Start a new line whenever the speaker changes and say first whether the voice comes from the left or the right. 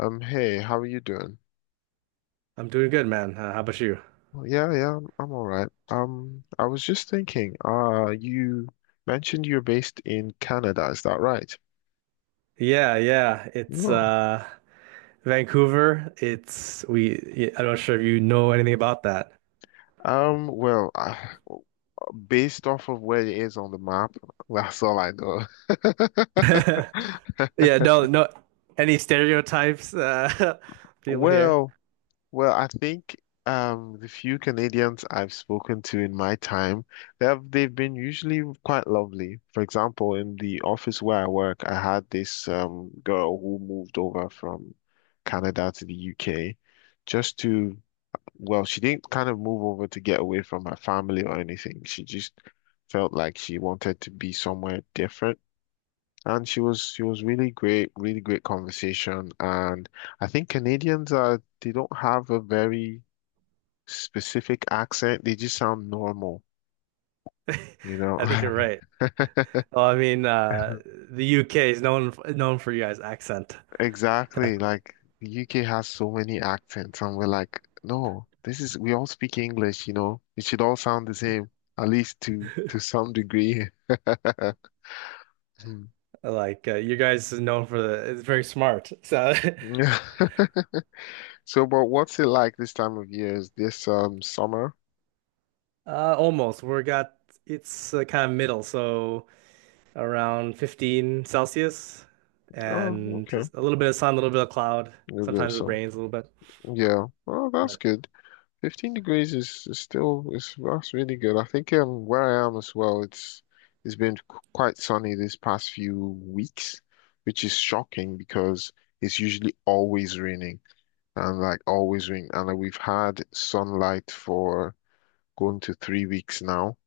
left: Hey, how are you doing?
right: I'm doing good, man. How about you?
left: Yeah, I'm all right. I was just thinking, you mentioned you're based in Canada, is that right?
right: Yeah, yeah. It's
left: No.
right: Vancouver. It's we I'm not sure if you know anything about that.
left: Um, well, uh, Based off of where it is on the map, that's all I know.
right: Yeah, no, no any stereotypes people here.
left: Well, Well, I think the few Canadians I've spoken to in my time, they've been usually quite lovely. For example, in the office where I work, I had this girl who moved over from Canada to the UK just to, well, she didn't kind of move over to get away from her family or anything. She just felt like she wanted to be somewhere different. And she was really great, really great conversation. And I think Canadians are they don't have a very specific accent, they just sound normal, you know?
right: I think you're right. Well, I mean, the UK is known for you guys' accent.
left: Exactly.
right: Definitely.
left: Like the UK has so many accents, and we're like, no, this is we all speak English, you know, it should all sound the same, at least to some degree. Hmm.
right: Like you guys is known for the it's very smart. So
left: So, but what's it like this time of year? Is this summer?
right: almost. We got it's kind of middle, so around 15 Celsius
left: Oh,
right: and
left: okay. A
right: just a little bit of sun, a little bit of cloud.
left: little bit of
right: Sometimes it
left: sun.
right: rains a little bit.
left: Yeah. Well, that's
right: But
left: good. 15 degrees is still is that's really good. I think where I am as well, it's been quite sunny this past few weeks, which is shocking because it's usually always raining and like always rain. And like, we've had sunlight for going to 3 weeks now,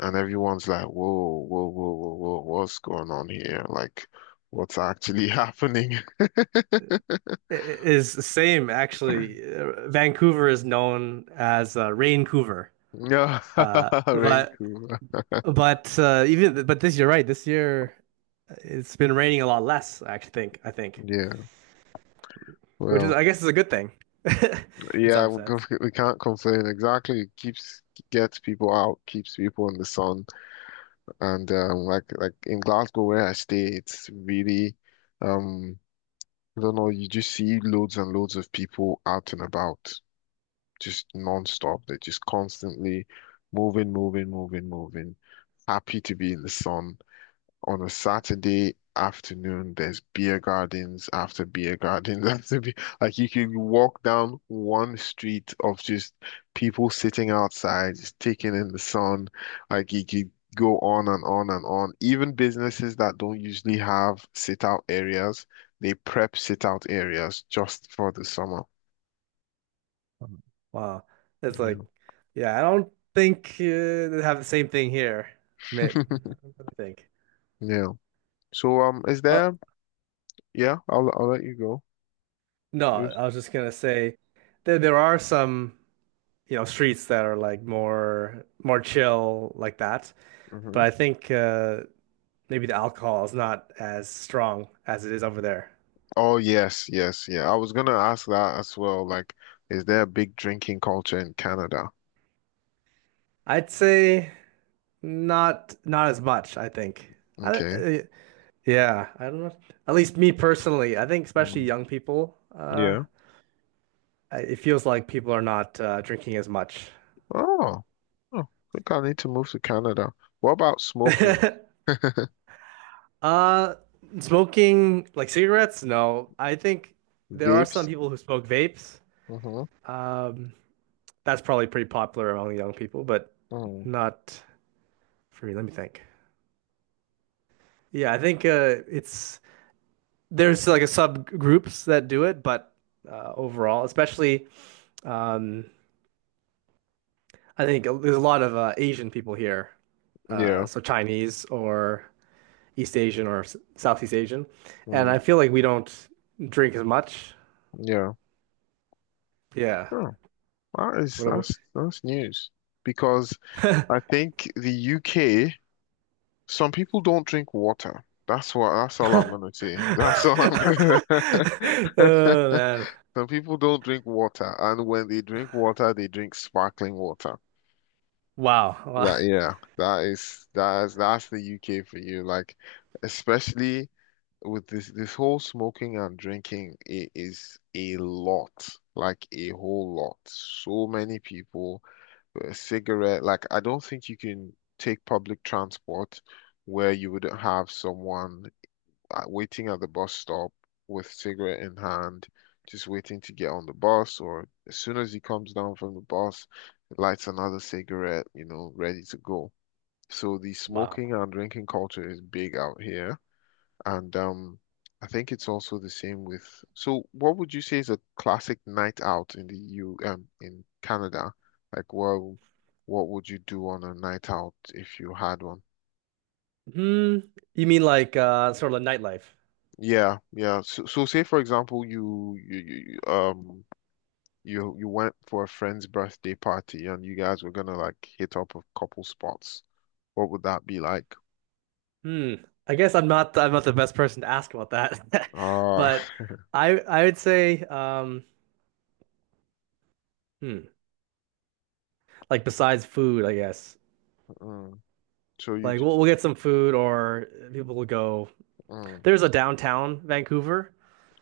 left: and everyone's like, whoa, whoa, whoa, whoa, whoa, what's going on here? Like, what's actually happening?
right: It is the same, actually. Vancouver is known as Raincouver.
left: Yeah,
right: Uh,
left: rain
right: but
left: cool.
right: but this you're right. This year it's been raining a lot less, I think,
left: Yeah,
right: which is
left: well.
right: I guess is a good thing in
left: Yeah,
right: some
left: we
right: sense.
left: can't we can't complain. Exactly. It keeps gets people out, keeps people in the sun. And like in Glasgow where I stay, it's really um I don't know, you just see loads and loads of people out and about, just non-stop. They're just constantly moving, moving, moving, moving, happy to be in the sun on a Saturday afternoon, there's beer gardens after beer gardens after beer. Like you can walk down one street of just people sitting outside, just taking in the sun. Like you could go on and on and on. Even businesses that don't usually have sit out areas, they prep sit out areas just for the summer.
right: Um, Wow. It's
left: Yeah.
right: like, yeah, I don't think they have the same thing here. May- I think.
left: Yeah. So is
right: Uh,
left: there? Yeah, I'll let you go.
right: no,
left: Yes.
right: I was just gonna say there are some, you know, streets that are like more chill like that. But
left: Mhm.
right: I think maybe the alcohol is not as strong as it is over there.
left: Oh yes, yes, yeah. I was gonna ask that as well. Like, is there a big drinking culture in Canada?
right: I'd say not as much, I think. I,
left: Okay.
right: uh, yeah, I don't know. At least me personally, I think especially
left: Mm,
right: young people,
left: yeah.
right: it feels like people are not drinking as much.
left: Oh. Oh, I think I need to move to Canada. What about smoking? Vapes?
right: Uh, smoking like cigarettes? No, I think there are some people who smoke vapes.
left: Mm-hmm.
right: Um, that's probably pretty popular among young people, but
left: Mm.
right: not for me. Let me think. Yeah, I think it's. There's like a subgroups that do it, but overall, especially um, I think there's a lot of Asian people here,
left: Yeah.
right: so Chinese or East Asian or Southeast Asian, and
left: Mm.
right: I feel like we don't drink as much.
left: Yeah.
right: Yeah.
left: Oh, that is
right: What
left: that's news. Because I think the UK, some people don't drink water. That's what that's all I'm
right: about...
left: gonna say. That's all I'm gonna
right: Oh man!
left: Some people don't drink water, and when they drink water, they drink sparkling water.
right: Wow! Wow!
left: That yeah, that is that's the UK for you. Like, especially with this whole smoking and drinking, it is a lot, like a whole lot. So many people, a cigarette. Like, I don't think you can take public transport where you wouldn't have someone waiting at the bus stop with cigarette in hand, just waiting to get on the bus, or as soon as he comes down from the bus, lights another cigarette, you know, ready to go. So the
right: Wow.
left: smoking and drinking culture is big out here, and I think it's also the same with. So, what would you say is a classic night out in the EU, in Canada? Like, well, what would you do on a night out if you had one?
right: Hmm. You mean like sort of like nightlife?
left: Yeah, yeah. So, so say for example, you went for a friend's birthday party and you guys were gonna like hit up a couple spots. What would that be like?
right: Hmm. I guess I'm not the best person to ask about that.
left: Ah,
right: But I would say hmm like besides food, I guess.
left: mm, so you
right: Like
left: d-
right: we'll get some food or people will go.
left: mm,
right: There's a downtown Vancouver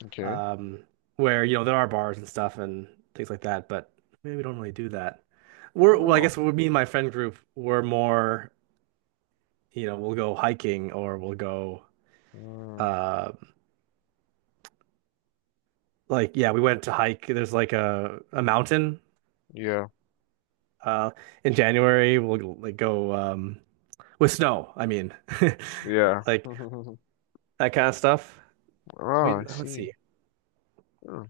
left: okay.
right: um where you know there are bars and stuff and things like that, but maybe we don't really do that. We're well, I
left: Well,
right: guess we me and my friend group we're more, you know, we'll go hiking or we'll go
left: mm,
right: uh like yeah, we went to hike. There's like a mountain
left: yeah,
right: Uh, in January, we'll like go with snow. I mean,
left: yeah.
right: like that kind of stuff. We
left: Ah, I
right: let's
left: see.
right: see,
left: Hmm,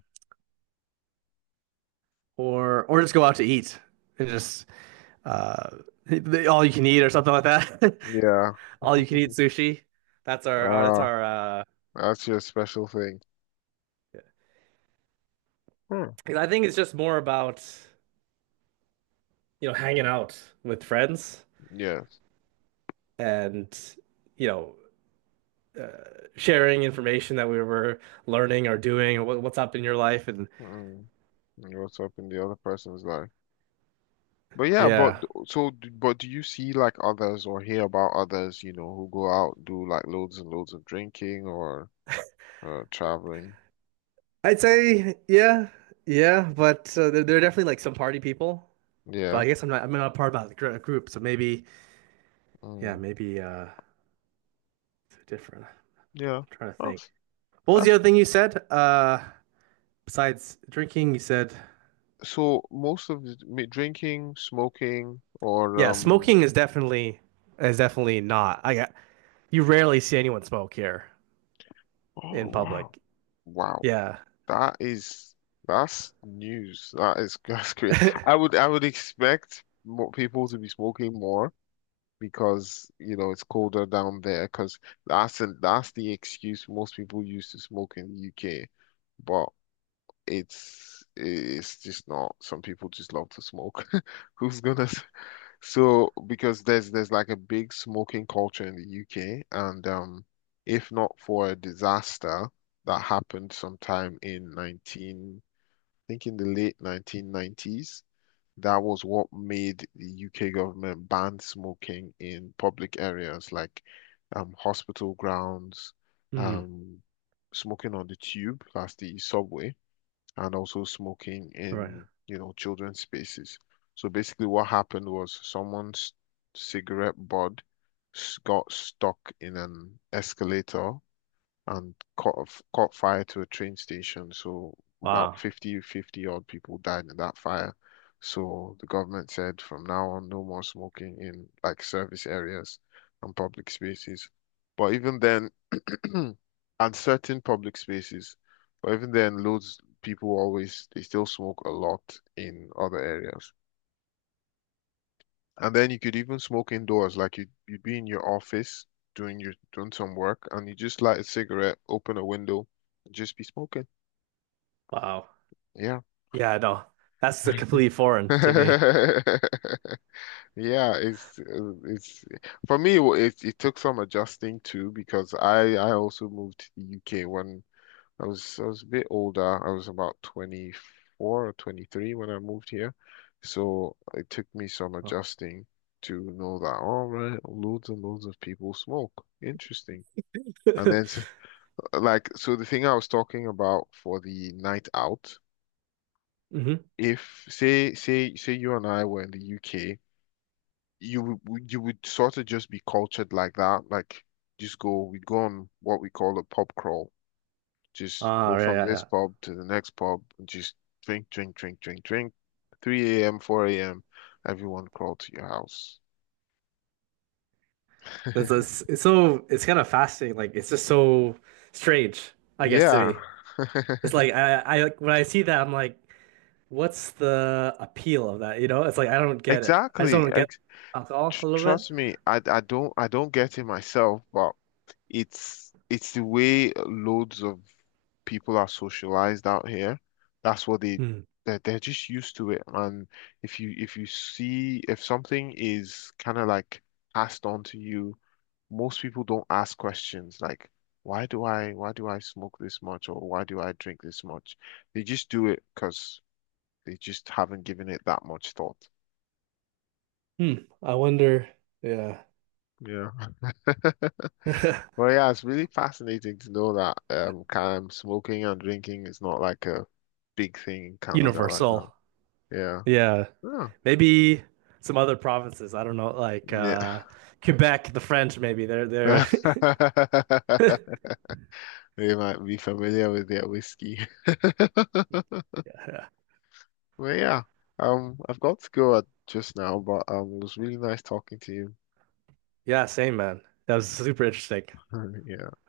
right: or just go out to eat and just uh, all you can eat or something like that.
left: yeah.
right: All you can eat sushi. That's our that's
left: Ah,
right: our.
left: that's your special thing. Hmm.
right: 'Cause I think it's just more about you know hanging out with friends
left: Yes.
right: and you know sharing information that we were learning or doing or what, what's up in your life and
left: Mm, and what's up in the other person's life? But yeah, but
right: yeah.
left: d- so, d- but do you see like others or hear about others, you know, who go out, do like loads and loads of drinking or traveling.
right: I'd say yeah, yeah, but there are definitely like some party people. But
left: Yeah.
right: I guess I'm not a part of that group, so maybe yeah,
left: Mm,
right: maybe it's different. I'm
left: yeah.
right: trying to
left: Well,
right: think. What was the
left: that's
right: other thing you said? Besides drinking, you said
left: so most of the drinking, smoking, or
right: yeah,
left: um.
right: smoking is definitely not. I got you rarely see anyone smoke here
left: Oh
right: in
left: wow,
right: public.
left: wow.
right: Yeah.
left: That is that's news. That is that's great. I would expect more people to be smoking more because you know it's colder down there. Because that's the excuse most people use to smoke in the UK. But it's just not. Some people just love to smoke. Who's gonna? So because there's like a big smoking culture in the UK, and if not for a disaster that happened sometime in I think in the late 1990s, that was what made the UK government ban smoking in public areas like hospital grounds,
right: Hmm.
left: um smoking on the tube, that's the subway and also smoking
right: All right.
left: in, you know, children's spaces. So basically, what happened was someone's cigarette butt got stuck in an escalator and caught fire to a train station. So about
right: Wow.
left: 50 odd people died in that fire. So the government said from now on, no more smoking in like service areas and public spaces. But even then, and certain public spaces, but even then, loads people always they still smoke a lot in other areas. And then you could even smoke indoors, like you'd be in your office doing some work, and you just light a cigarette, open a window, and just be smoking.
right: Wow.
left: Yeah.
right: Yeah, no. That's completely foreign to me.
left: Yeah, it's for me. It it took some adjusting too because I also moved to the UK when I was a bit older. I was about 24 or 23 when I moved here. So it took me some
right: Wow.
left: adjusting to know that, all right, loads and loads of people smoke. Interesting. And then, like, so the thing I was talking about for the night out,
right: Mm-hmm.
left: if say you and I were in the UK, you would sort of just be cultured like that, like just go, we'd go on what we call a pub crawl. Just go
right: Oh, yeah,
left: from
right: yeah,
left: this
right: yeah.
left: pub to the next pub and just drink, drink, drink, drink, drink. 3 a.m., 4 a.m., everyone crawl to your house.
right: That's it's, it's so it's kind of fascinating. Like it's just so strange, I guess, to
left: Yeah.
right: me. It's like I like when I see that, I'm like, what's the appeal of that? You know, it's like I don't get it. I just
left: Exactly.
right: don't get
left: Ex
right: alcohol a little bit.
left: Trust me, I don't get it myself, but it's the way loads of people are socialized out here. That's what they
right: Hmm.
left: they're just used to it. And if you see if something is kind of like passed on to you, most people don't ask questions like, why do I smoke this much or why do I drink this much? They just do it because they just haven't given it that much thought.
right: Hmm. I wonder. Yeah.
left: Yeah. Well, yeah, it's really fascinating to know that kind of smoking and drinking is not like a big thing in Canada like that.
right: Universal.
left: Yeah.
right: Yeah.
left: Oh,
right: Maybe some other provinces. I don't know, like
left: yeah.
right: Quebec, the French, maybe. They're
left: They might be familiar with their whiskey.
right: yeah.
left: Well, yeah. I've got to go at just now, but it was really nice talking to you.
right: Yeah, same man. That was super interesting.
left: Yeah.